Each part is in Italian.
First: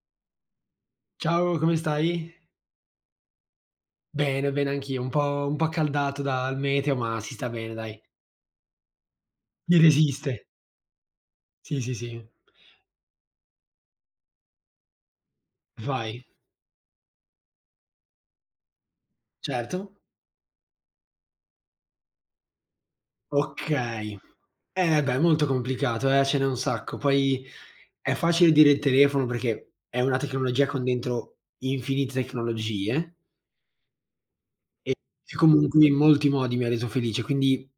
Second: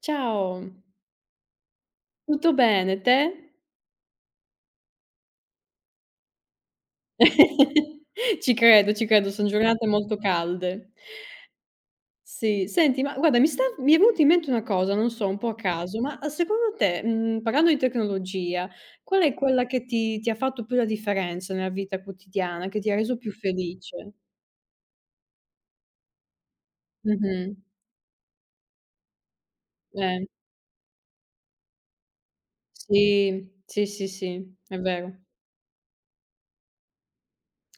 Ciao, Ciao, come stai? tutto bene, te? Bene, bene anch'io, un po' accaldato dal meteo, ma si sta bene dai. Ci credo, son Si giornate molto resiste. calde. Sì, sì, sì. Sì, senti, ma guarda, mi è venuta in mente una cosa, non so, un po' a caso, ma, Vai. Secondo te, parlando di tecnologia, qual è quella che Certo. ti ha fatto più la differenza nella vita quotidiana, che ti ha reso più felice? Okay. Eh beh, è molto complicato ce n'è un sacco. Poi Mh-mh. è facile dire il telefono perché è una Eh, tecnologia con dentro infinite tecnologie, sì, sì, sì, sì, è e vero. che comunque in molti modi mi ha reso felice, quindi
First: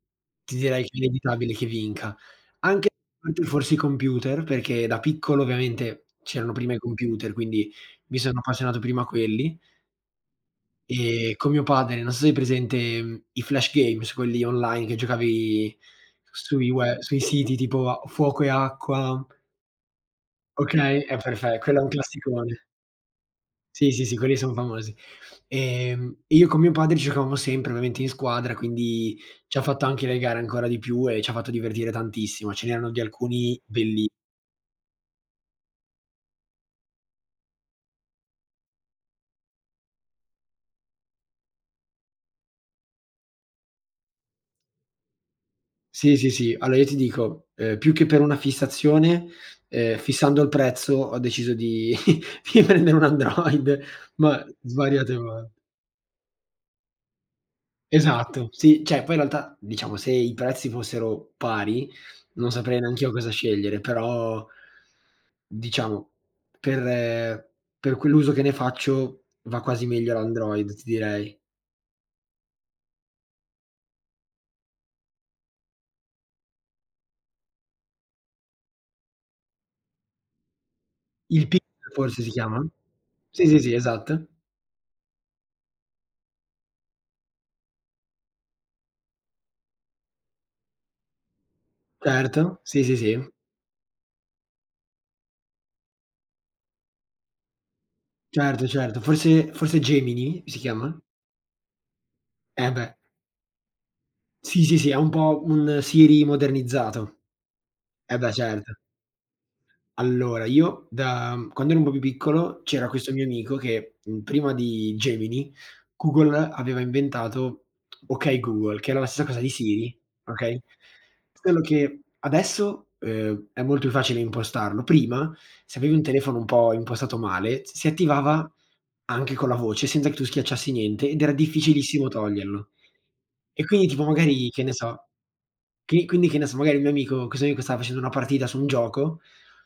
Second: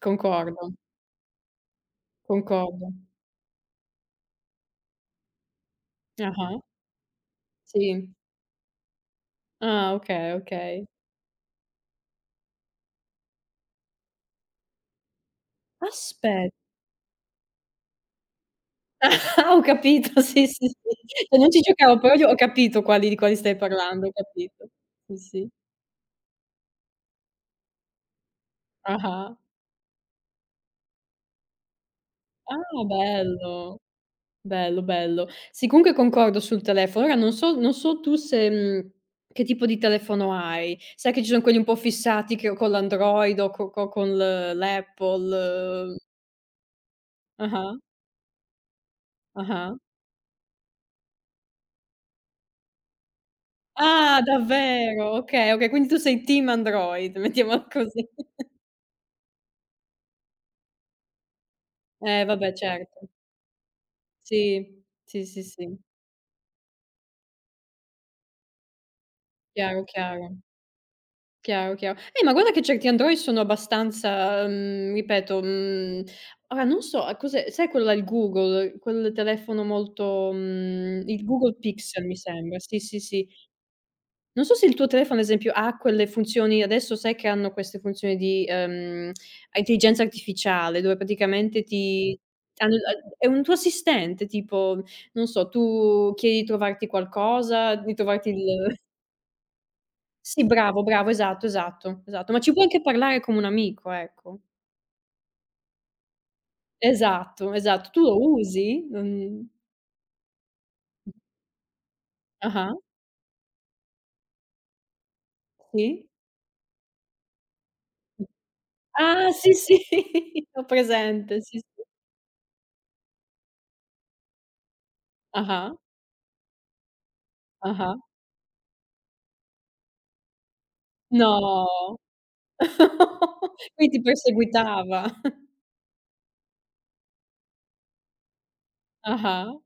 ti Concordo, direi che è inevitabile che vinca. Anche concordo. forse i computer, perché da piccolo ovviamente c'erano Ah-ah, prima i computer, quindi sì. mi sono appassionato prima a quelli Ah, okay, okay. e con mio padre, non so se hai presente, i flash games, quelli online che giocavi Aspe sui siti tipo a Fuoco e Acqua. Ah, ho capito, sì, sì, sì. Okay, Cioè non perfetto, ci quello è un giocavo, però io ho classicone. capito quali di quali stai Sì, sì, parlando, ho sì, quelli son capito. famosi. Sì, sì. Io con mio padre giocavamo sempre ovviamente in squadra, quindi Ah-ah. ci ha fatto anche legare ancora di più e ci ha fatto divertire tantissimo. Ce Ah, n'erano di alcuni bello. belli. Bello, bello. Sì, comunque concordo sul telefono. Ora non so tu se che tipo di telefono hai. Sai che ci sono quelli un po' fissati che o con l'Android o co co con l'Apple. Sì, sì, sì. Allora io ti dico, Ah-ah, più che per una fissazione, ah-ah. Fissando il prezzo ho deciso di di prendere un Android, Ah, ma svariate davvero? volte. Okay, okay, quindi tu sei team Android, mettiamola così. Esatto, sì, cioè poi in realtà diciamo se i prezzi fossero pari non Vabbè, saprei certo. neanch'io cosa scegliere, però Sì, sì, sì, sì. diciamo, per ehm, per quell'uso che ne faccio va Chiaro, quasi meglio chiaro, l'Android, ti direi. chiaro, chiaro. Ma guarda che certi Android sono abbastanza, ripeto, ora non so a cos'è sai quello là, il Google, quel telefono molto il Il Google Pixel Pixel mi forse si sembra, chiama? sì, sì, sì. Sì, sì, sì, esatto. Non so se il tuo telefono, ad esempio, ha quelle funzioni adesso sai che hanno queste funzioni di, intelligenza artificiale, dove praticamente ti Certo, hanno sì, sì, è sì. un tuo assistente, tipo, non so, tu chiedi di trovarti qualcosa, di trovarti Certo, il certo. Forse Gemini Sì, si bravo, chiama? bravo, esatto, esatto, esatto, ma ci puoi Eh anche beh. parlare come un amico, ecco. Sì, sì, sì, è un po' un Siri modernizzato. Esatto, esatto. Tu lo Eh beh, certo. usi? Non Allora, io da quando ero un po' più piccolo Ah-ah, c'era questo mio amico che, prima di Gemini, sì. Google aveva inventato OK Google, che era la stessa Ah, cosa di sì, sì, Siri, okay, ho presente, sì, solo sì. che adesso, è molto più facile impostarlo. Prima, Ah-ah, se avevi un telefono un po' impostato male, s si ah-ah. attivava anche con la voce, senza che tu schiacciassi niente, ed era No. difficilissimo toglierlo. E quindi Quindi ti tipo magari, che ne perseguitava. so, magari il mio amico questo mio amico stava facendo una partita su un gioco. Ah-ah.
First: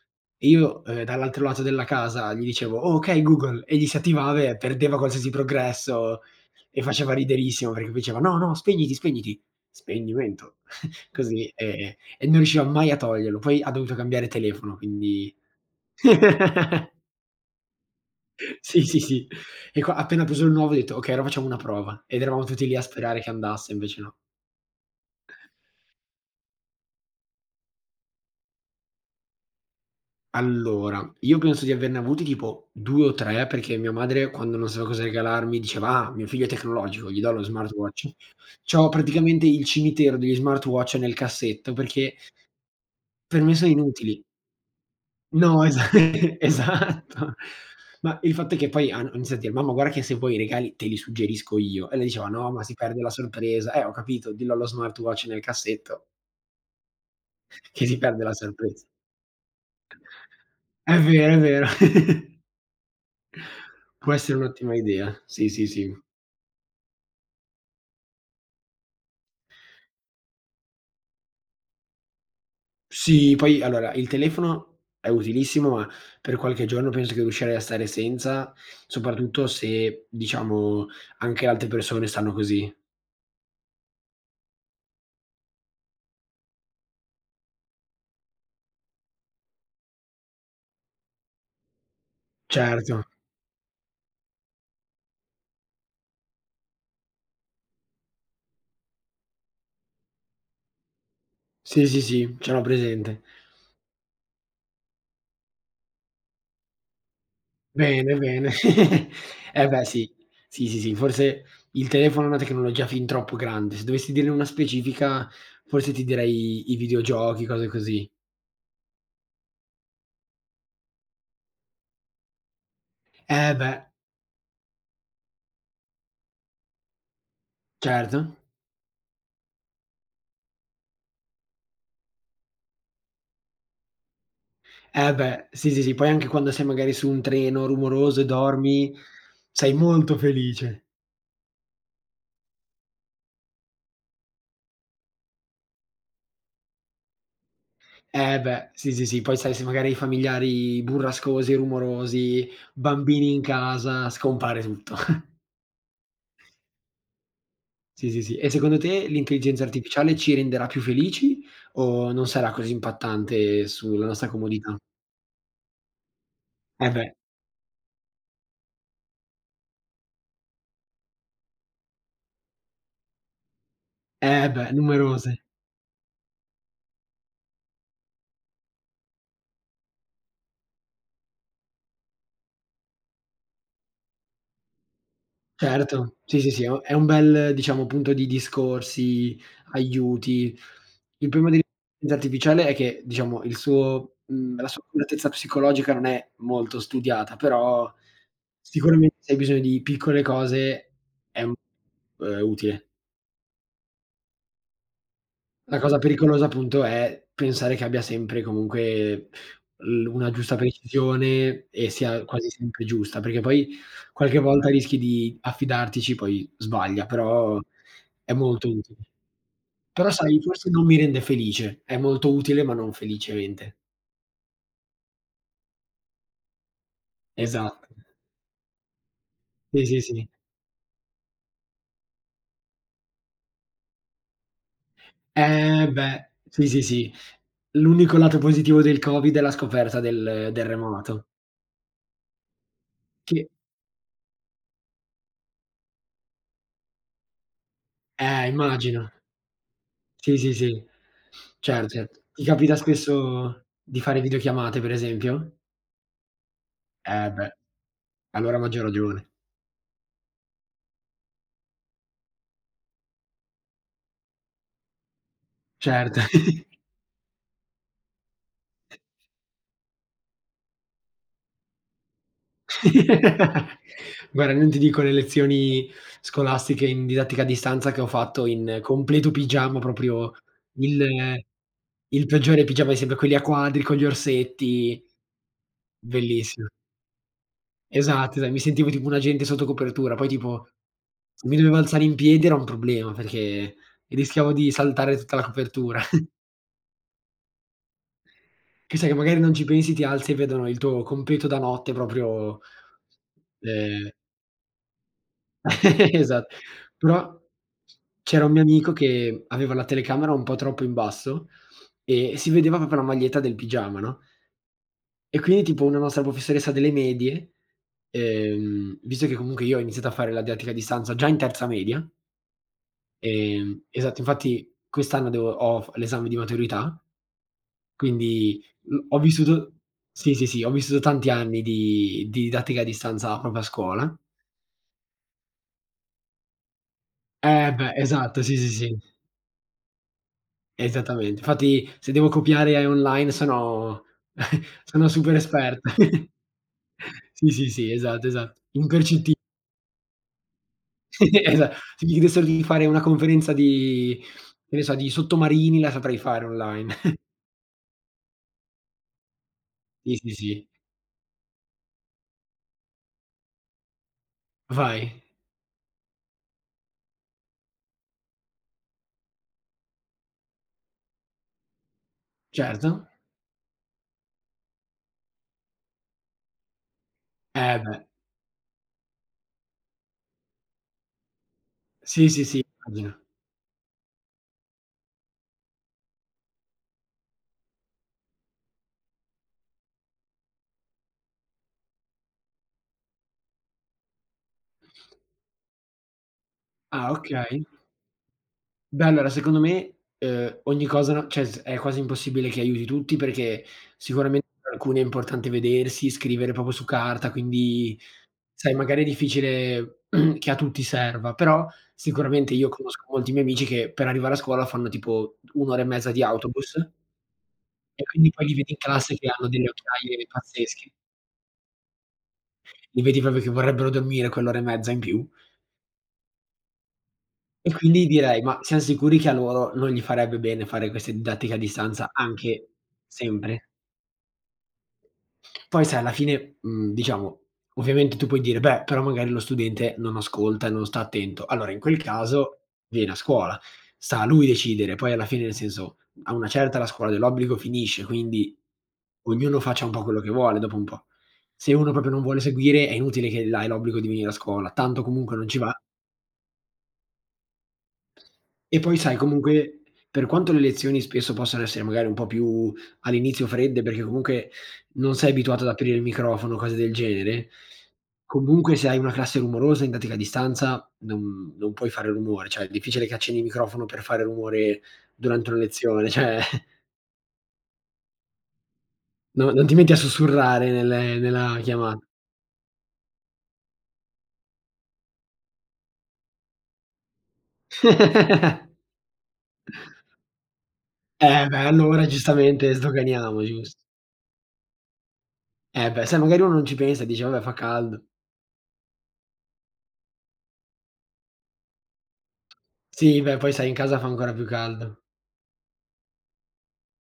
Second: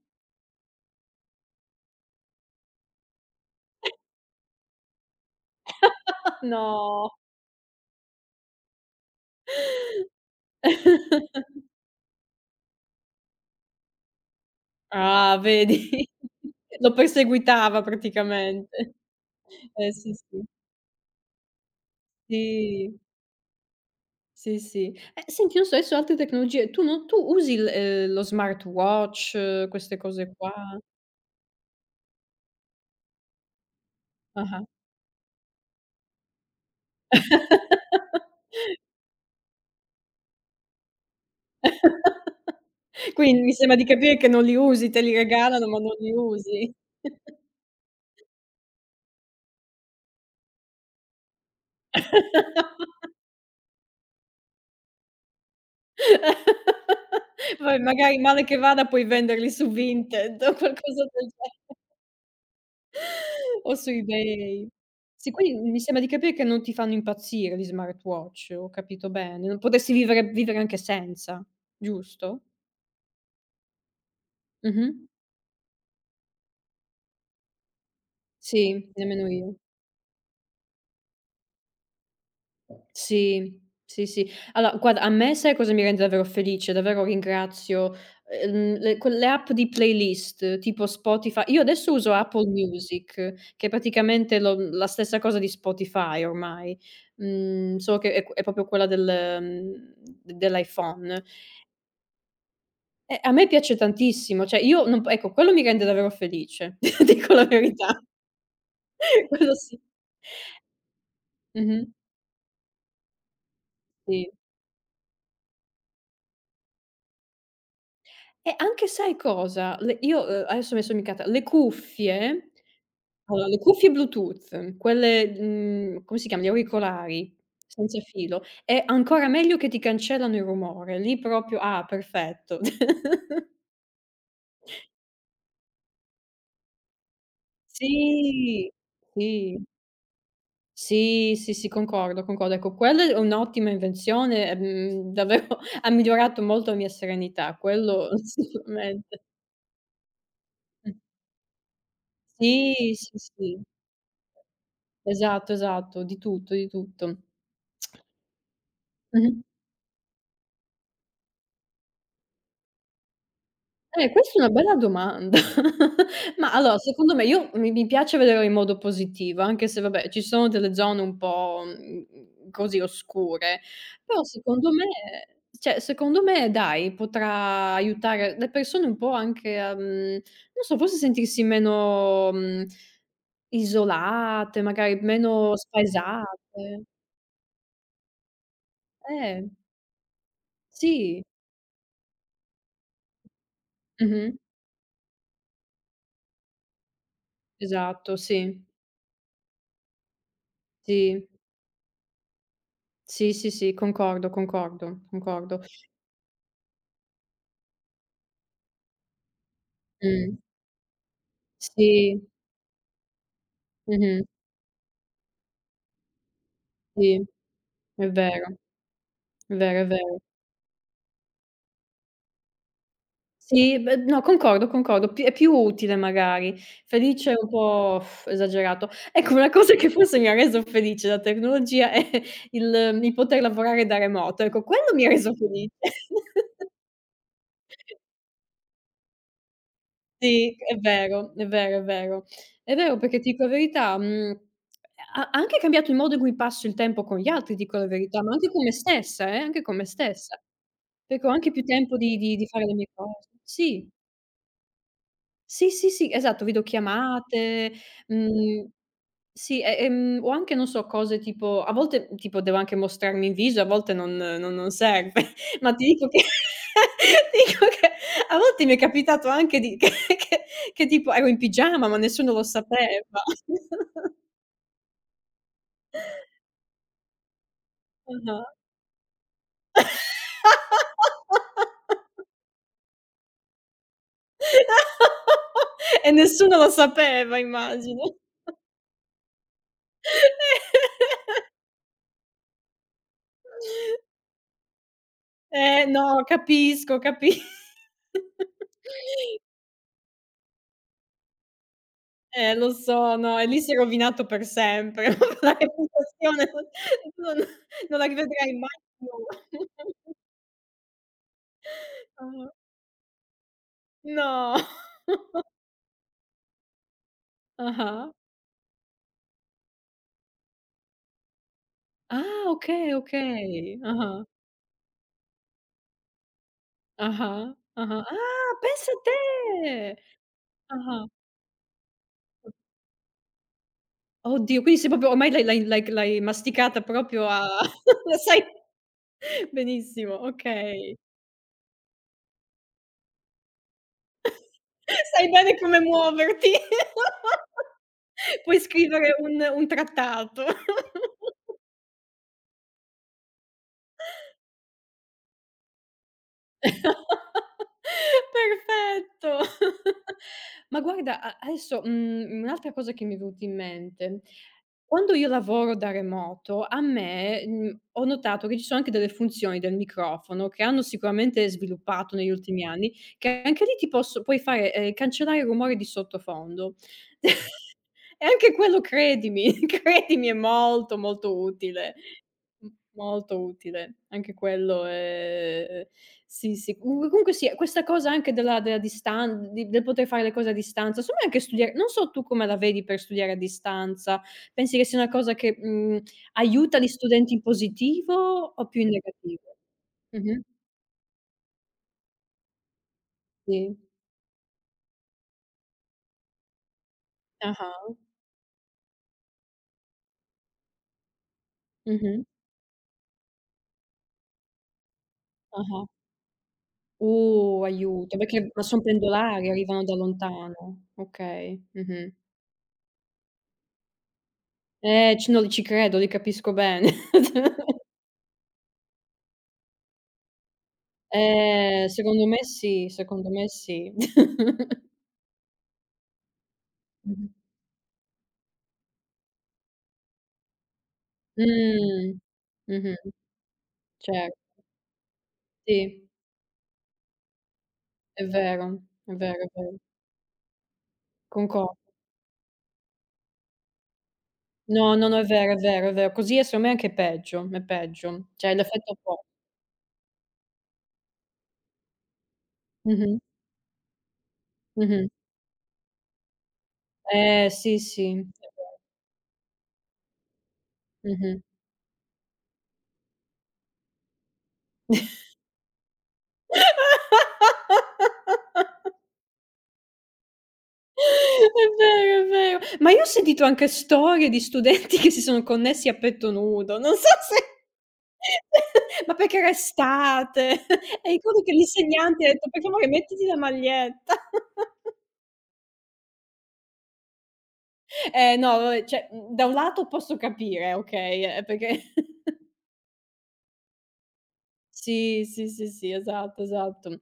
Io, dall'altro lato della casa gli dicevo: "Oh, okay Google", egli si attivava e perdeva qualsiasi progresso e No. faceva riderissimo perché poi diceva: "No, no, spegniti, spegniti". Spegnimento. Così, e non riusciva mai a toglierlo. Poi ha dovuto cambiare telefono, quindi Ah, vedi? Lo perseguitava sì, praticamente. sì, sì. E qua Sì, appena sì. preso il nuovo ho detto: "Okay, ora facciamo una prova". Ed eravamo tutti lì a Sì. sperare che andasse, invece no. Sì, sì. Senti, non so, adesso altre tecnologie, tu non tu usi il lo smartwatch, queste cose qua? Allora, io penso di averne avuti tipo due o tre, perché mia madre quando Ah-ah. non sapeva cosa regalarmi diceva: "Ah, mio figlio è tecnologico, gli do lo smartwatch". C'ho praticamente il cimitero degli smartwatch nel cassetto, perché per Quindi mi me sono sembra di capire inutili. che non li usi, te li No, regalano, ma esa non li usi. esatto. Ma il fatto è che poi hanno iniziato a dire: "Mamma guarda che se vuoi i regali te li suggerisco io". E lei diceva: "No, ma si perde la sorpresa". Ho capito, dillo allo smartwatch nel cassetto Poi che si magari perde la male che vada sorpresa. puoi venderli su Vinted o È qualcosa del vero, è vero. ge O su Può essere eBay. un'ottima idea. Sì, Sì, sì, quindi mi sì. sembra di capire che non ti fanno impazzire gli smartwatch, ho capito bene. Non potresti vivere anche senza, giusto? Sì, poi allora il telefono Mh-mh. è utilissimo, ma per qualche giorno penso che riuscirei a stare senza, Sì, nemmeno soprattutto io. se diciamo anche le altre persone stanno così. Sì, sì, sì. Allora guarda, a me sai cosa mi rende davvero felice? Davvero ringrazio, le quelle app di playlist tipo Spotify io adesso uso Apple Certo, Music, che è praticamente la stessa cosa di Spotify ormai, solo che è proprio quella del mhmm, d dell'iPhone. sì, sì, sì, ce l'ho presente. A me piace tantissimo, cioè io non p ecco, quello mi rende davvero felice, dico la verità. Bene, bene. Quello Eh sì. beh sì, sì, sì, sì, forse Mh-mh, il telefono è una tecnologia fin troppo grande. Se dovessi dirne sì. una specifica, forse ti direi i videogiochi, cose così. E anche sai cosa? Le io, adesso mi son dimenticata, le cuffie allora Eh le beh, cuffie Bluetooth, quelle, come si chiama, gli auricolari senza certo. filo, è ancora meglio che ti cancellano il rumore, lì proprio ah, perfetto. Eh beh, sì, sì, sì, poi anche quando sei magari su un treno rumoroso e Sì, dormi, sì. sei molto felice. Sì, sì, sì, concordo, concordo. Ecco, quella è un'ottima invenzione, davvero ha migliorato molto la mia serenità, quello Eh beh, sì, sì, sì, sicuramente. poi sai se magari hai familiari Mh. burrascosi, rumorosi, Sì, sì, bambini in sì. casa, scompare tutto. Esatto, esatto, di tutto, di tutto. Sì, sì, sì. E secondo te Mh-mh. l'intelligenza artificiale ci renderà più felici o non sarà così impattante sulla nostra Questa è una comodità? bella domanda. Ma allora, Eh beh, secondo me io mi piace vederlo in modo positivo, anche se vabbè, ci sono delle zone un po', così oscure, però eh beh, numerose. Secondo me dai, potrà aiutare le persone un po' anche a, non so, forse sentirsi meno, isolate, magari meno Certo, sì, sì, sì, è u spaesate. è un bel, diciamo, punto di discorsi, Eh, aiuti. sì. Il problema dell'intelligenza artificiale è che, diciamo, Mh-mh. La sua accuratezza psicologica non è molto studiata, però Esatto, sì, sicuramente se hai bisogno di piccole cose sì, è, utile. sì, sì, sì, concordo, concordo, concordo. La cosa pericolosa appunto è pensare che abbia sempre comunque l una Mh, giusta precisione e sia sì, quasi sempre giusta, perché poi mh-mh, qualche volta rischi di affidartici, poi sbaglia, sì, però è è vero, molto utile. è vero, è Però vero. sai, forse non mi rende felice, è molto utile ma non felicemente. Sì, beh, no, concordo, concordo, pi è più utile magari. Felice è un Esatto. po' uff, esagerato. Ecco, una cosa Sì, che sì, forse sì. mi ha reso felice la tecnologia è il poter lavorare da remoto, ecco quello mi ha reso felice. Eh beh, sì, sì, sì. L'unico lato positivo del Covid è la scoperta del Sì, del è remoto, vero, è vero, è vero. È vero perché ti dico che la verità, ha anche cambiato il modo in cui passo il tempo con gli altri, ti dico la verità, ma anche con me immagino. stessa, anche con me Sì, stessa. sì, sì. Perché ho anche più Certo, tempo di certo. di Ti di fare le capita mie cose. spesso Sì. di fare videochiamate per esempio? Sì, sì, sì, esatto, Eh beh, videochiamate, allora a mhmm, maggior ragione. sì, o anche non so cose tipo a volte tipo devo anche mostrarmi in viso, a volte non serve, ma ti dico Certo. che ti dico che a volte mi è capitato anche di che che tipo ero in pigiama, ma nessuno lo sapeva. Guarda, non ti dico le lezioni scolastiche in didattica a distanza che ho Ah-ah. fatto in completo pigiama, proprio il il peggiore pigiama di sempre, quelli a quadri con gli orsetti, E nessuno bellissimo. lo sapeva immagino. Esatto, esa mi sentivo tipo un agente sotto copertura, poi tipo se mi dovevo alzare in piedi era un problema perché rischiavo di saltare tutta la copertura. no, capisco, capi Che sai che magari non ci pensi, ti alzi e vedono il tuo completo da notte proprio lo so, no, e lì si è ehm, rovinato per sempre. La reputazione esatto. Però non non la c'era un rivedrai mio mai amico più. che aveva la telecamera un po' troppo in basso e si Ah-ah. vedeva proprio la maglietta del pigiama, no, No. e quindi tipo una nostra professoressa delle medie, Ah-ah. Visto che comunque io ho iniziato a fare la didattica a distanza già in terza media, Ah, okay, okay. Esatto, Ah-ah. infatti quest'anno devo ho f l'esame di maturità. Ah-ah. Ah-ah. Ah, Quindi, pensa a ho vissuto te! sì, sì, sì, ho vissuto Ah-ah. tanti anni di didattica a distanza proprio a scuola. Oddio, quindi sei proprio ormai l'hai masticata proprio a Eh beh, lo esatto, sai sì, sì, sì, benissimo, okay. esattamente. Infatti se devo copiare e online sono sono Sai super bene come esperto. muoverti. Sì, sì, sì, esatto, esatto. Puoi scrivere Impercetti un trattato. esa se mi chiedessero di fare una conferenza di che ne so, di sottomarini la saprei fare online. Perfetto. Sì, sì, sì. Ma guarda a adesso, un'altra cosa che mi è venuta in mente: quando Vai. io lavoro da remoto, a me, ho notato che ci sono anche delle funzioni del microfono che hanno sicuramente sviluppato negli ultimi anni, Certo. che anche lì ti posso puoi fare, cancellare i rumori di sottofondo. Eh beh. E anche quello credimi, credimi è molto, molto utile. Sì, sì, sì, M immagino. molto utile. Anche quello è sì, sì. Comunque sì, questa cosa anche della della distan di del poter fare le cose a distanza, secondo me anche studia non so tu come la vedi per studiare a distanza. Pensi che sia una cosa che, aiuta gli Ah, studenti in okay. positivo o più in Beh, allora negativo? secondo me, Mh-mh. Ogni cosa no cioè s è quasi impossibile che aiuti tutti perché Sì. sicuramente per alcuni è importante vedersi, scrivere proprio su carta, Ah-ah. quindi sai magari è difficile che a tutti serva, però Mh-mh. sicuramente io conosco molti miei amici che per arrivare a scuola fanno tipo un' ora e Ah-ah. mezza di autobus e Aiuto, quindi poi perché li ma vedi in son classe che hanno pendolari, delle arrivano da occhiaie lontano. pazzesche. Okay, mh-mh. Li vedi proprio che vorrebbero dormire quell'ora e mezza in più C no, ci credo, li capisco bene. e quindi direi: "Ma siam sicuri che a loro non gli farebbe bene fare queste didattiche a distanza secondo me anche sì, secondo me sempre?" sì. Poi sai alla fine, Mh-mh. diciamo, ovviamente tu puoi dire: "Beh, però magari lo studente non ascolta e non sta attento". Allora in quel Mh. caso Mh-mh. viene a scuola, sta a Certo, lui decidere. Poi alla fine, nel senso, sì, a una certa la scuola dell'obbligo finisce, è quindi vero, è vero, è ognuno vero. faccia un po' quello che vuole dopo un po'. Se Concordo. uno proprio non vuole seguire è inutile che là hai l'obbligo di venire a scuola, No, tanto no, no, è comunque non vero, è ci va. vero, è vero. Così è secondo me anche peggio, è peggio. Cioè E l'effetto poi sai opposto. comunque, per quanto le lezioni spesso possano essere magari un po' più Mh-mh. all'inizio fredde, perché comunque Mh-mh. non sei abituato ad aprire il microfono, cose del genere, Sì, sì, è comunque vero. se hai una classe rumorosa in pratica a distanza Mh-mh. non puoi fare rumore, cioè è difficile che accendi il microfono per fare rumore durante una lezione, cioè no non ti metti a sussurrare nelle È nella chiamata. vero, è vero. Ma io ho sentito anche storie di studenti che si sono connessi a petto nudo. Non so se ma perché era estate e ricordo Eh che beh, allora l'insegnante ha detto: "Per giustamente favore mettiti la sdoganiamo, gius maglietta". eh beh, sai magari uno non ci pensa e dice: "Vabbè fa caldo". Eh no, vabbè, cioè, da un lato posso capire, okay, perché Sì, beh, poi sai in casa fa ancora più caldo. sì, sì, sì, sì, esatto, esatto.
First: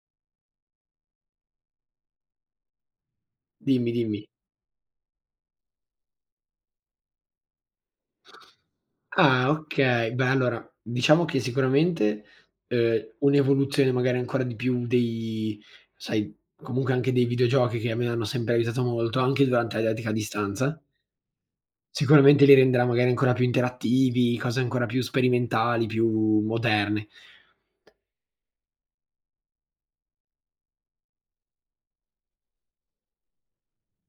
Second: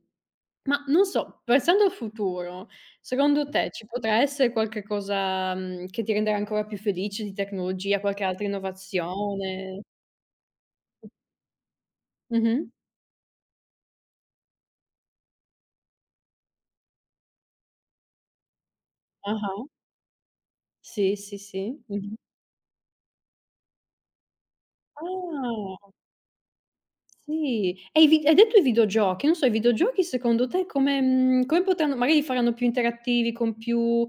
Ma non so, pensando al futuro, secondo te ci Dimmi, potrà dimmi. essere qualche cosa, che ti renderà ancora più felice di tecnologia, qualche altra Ah, innovazione? okay. Beh, allora, diciamo che sicuramente, Mh-mh. Un'evoluzione magari ancora di più dei sai, comunque anche dei videogiochi che a me hanno sempre aiutato molto, anche Ah-ah. durante la didattica a distanza, Sì, sì, sì. Mh-mh. sicuramente li renderà magari ancora più interattivi, cose ancora più sperimentali, Ah, più moderne. sì. E i vi hai detto i videogiochi, non so, i videogiochi secondo te come potranno magari li faranno più interattivi, con più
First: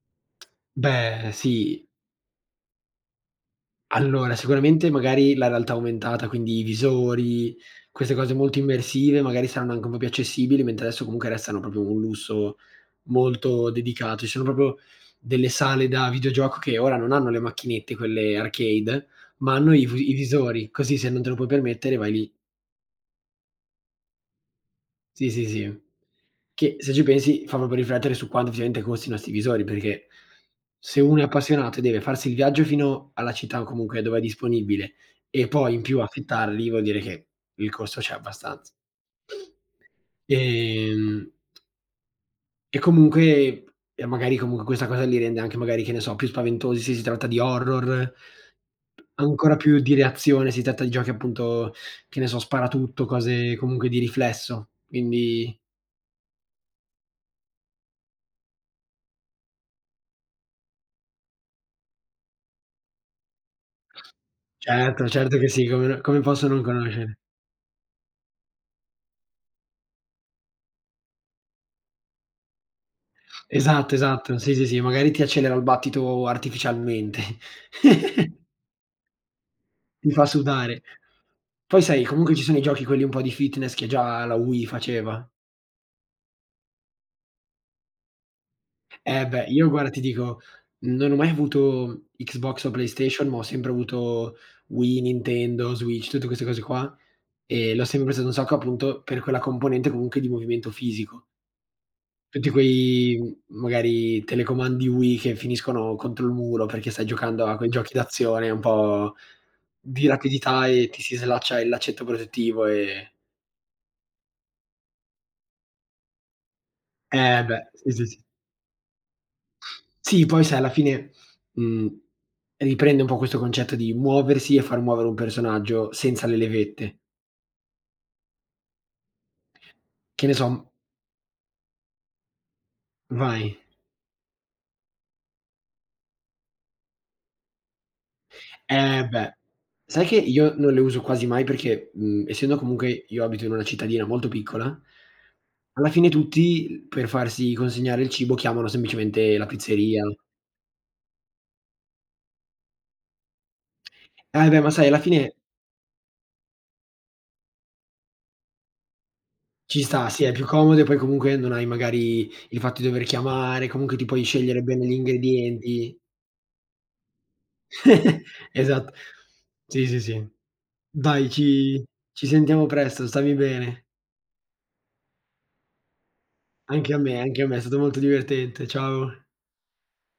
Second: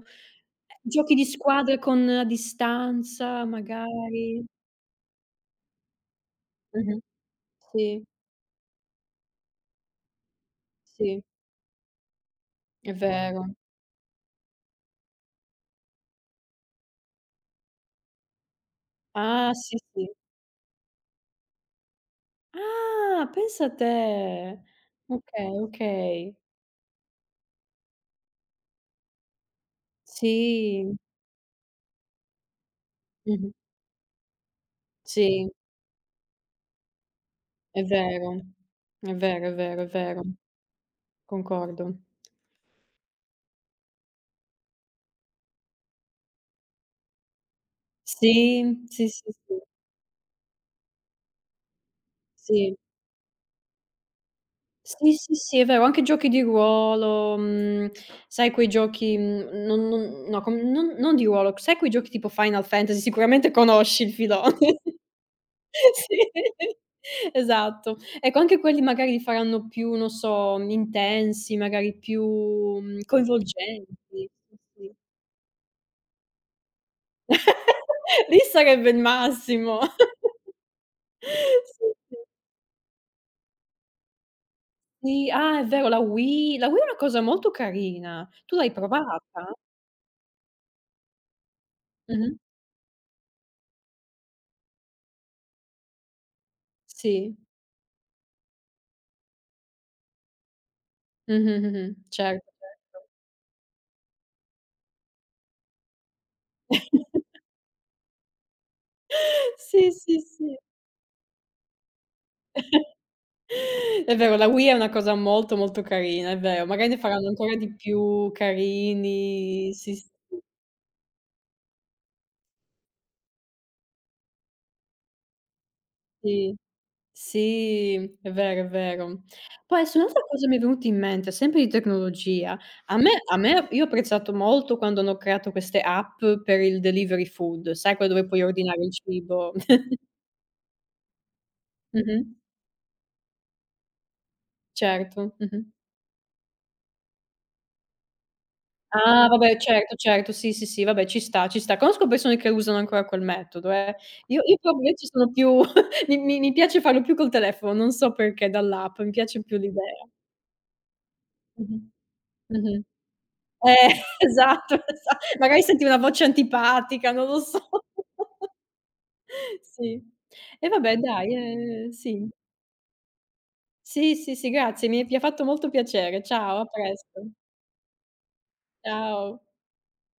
giochi di Beh, squadra sì. con a distanza Allora, magari. sicuramente magari la realtà aumentata, quindi i Mh-mh. visori, Sì, queste cose molto immersive, magari saranno anche un po' più accessibili, mentre adesso sì, comunque restano proprio un lusso è vero. molto dedicato. Ci sono proprio delle sale da videogioco che ora non hanno le macchinette, quelle arcade, Ah, ma hanno sì, i v sì. i visori, così se non te lo puoi permettere vai lì. Ah, pensa te. Sì, sì, Okay, sì. okay. Che se ci pensi fa proprio riflettere su quanto effettivamente costino 'sti visori, perché Sì. se uno è appassionato e deve farsi il viaggio fino alla Mh-mh. città comunque dove è disponibile e Sì, poi in più affittarli, vuol dire che il è costo c'è vero. abbastanza. È vero, è vero, è vero. Ehm, Concordo. e comunque e magari comunque questa cosa li rende anche magari, che ne so, più spaventosi se si tratta di horror, Sì, sì, sì, sì, ancora più di reazione se si tratta di giochi appunto, che ne so, sì. sparatutto, cose comunque di riflesso. Sì, sì, Quindi. sì, è vero, anche giochi di ruolo, sai quei giochi, non non no, com non non di ruolo, sai quei giochi tipo Final Fantasy, sicuramente conosci il filone. Certo, certo che sì, come no, come posso non Sì, conoscere. esatto. Ecco, anche quelli magari li faranno più, non so, intensi, magari più, coinvolgenti. Esatto, Sì, esatto, sì, sì, sì, sì. magari ti accelera il battito artificialmente, Lì sarebbe il massimo. ti fa sudare. Poi Sì, sai, sì. comunque ci sono i giochi quelli un po' di fitness che già la Wii faceva. Sì, ah è vero, la Wii è una cosa molto carina. Tu l'hai provata? Eh beh, io guarda ti dico, non ho mai avuto Mh-mh. Xbox o PlayStation, ma ho sempre avuto Wii, Nintendo, Switch, tutte queste cose qua, Sì. e l'ho sempre presa da un sacco appunto per quella componente comunque di movimento fisico. Mh-mh, mh-mh, certo. Tutti quei, magari, telecomandi Wii che finiscono contro il muro perché stai giocando a quei giochi d'azione un po' Sì, di sì, sì. rapidità e ti si slaccia il laccetto protettivo e È vero, la Wii è una cosa molto, molto carina, è vero. Magari ne faranno eh ancora beh, di sì, sì, sì. più carini. Sì, sì, Sì, poi sai alla fine, mhmm, riprende un po' questo concetto di muoversi e far muovere un personaggio senza le sì. levette. Sì, è vero, è vero. Poi adesso un'altra Che ne cosa mi è so, venuta in mente, sempre di tecnologia. A me a vai. me io ho apprezzato molto quando hanno creato queste app per il delivery food, sai quelle dove puoi ordinare il Eh beh, cibo. sai che io non le uso quasi mai perché, Mh-mh. Essendo comunque io abito in una cittadina molto piccola, Certo, mh-mh. alla fine tutti per farsi consegnare il cibo chiamano Ah, semplicemente la vabbè, certo, pizzeria. certo, sì, sì, sì, vabbè, ci sta, ci sta. Conosco persone che usano ancora quel metodo, eh. Io Eh io beh, ma sai proprio io alla ci sono fine più mi piace farlo più col telefono, non so perché dall'app, mi piace più ci sta, l'idea. sì è più comodo e poi comunque non hai Mh-mh. magari il Mh-mh. fatto di dover chiamare, Eh, comunque ti puoi scegliere esatto, bene gli esa magari senti una ingredienti. voce antipatica, non lo so. Esatto. Sì, sì, Sì. sì. E vabbè Dai dai, ci ci sì. sentiamo presto, stammi bene. Sì, sì, sì, grazie, mi è pi ha fatto molto piacere. Ciao, a presto. Anche a me, è stato molto divertente. Ciao. Ciao.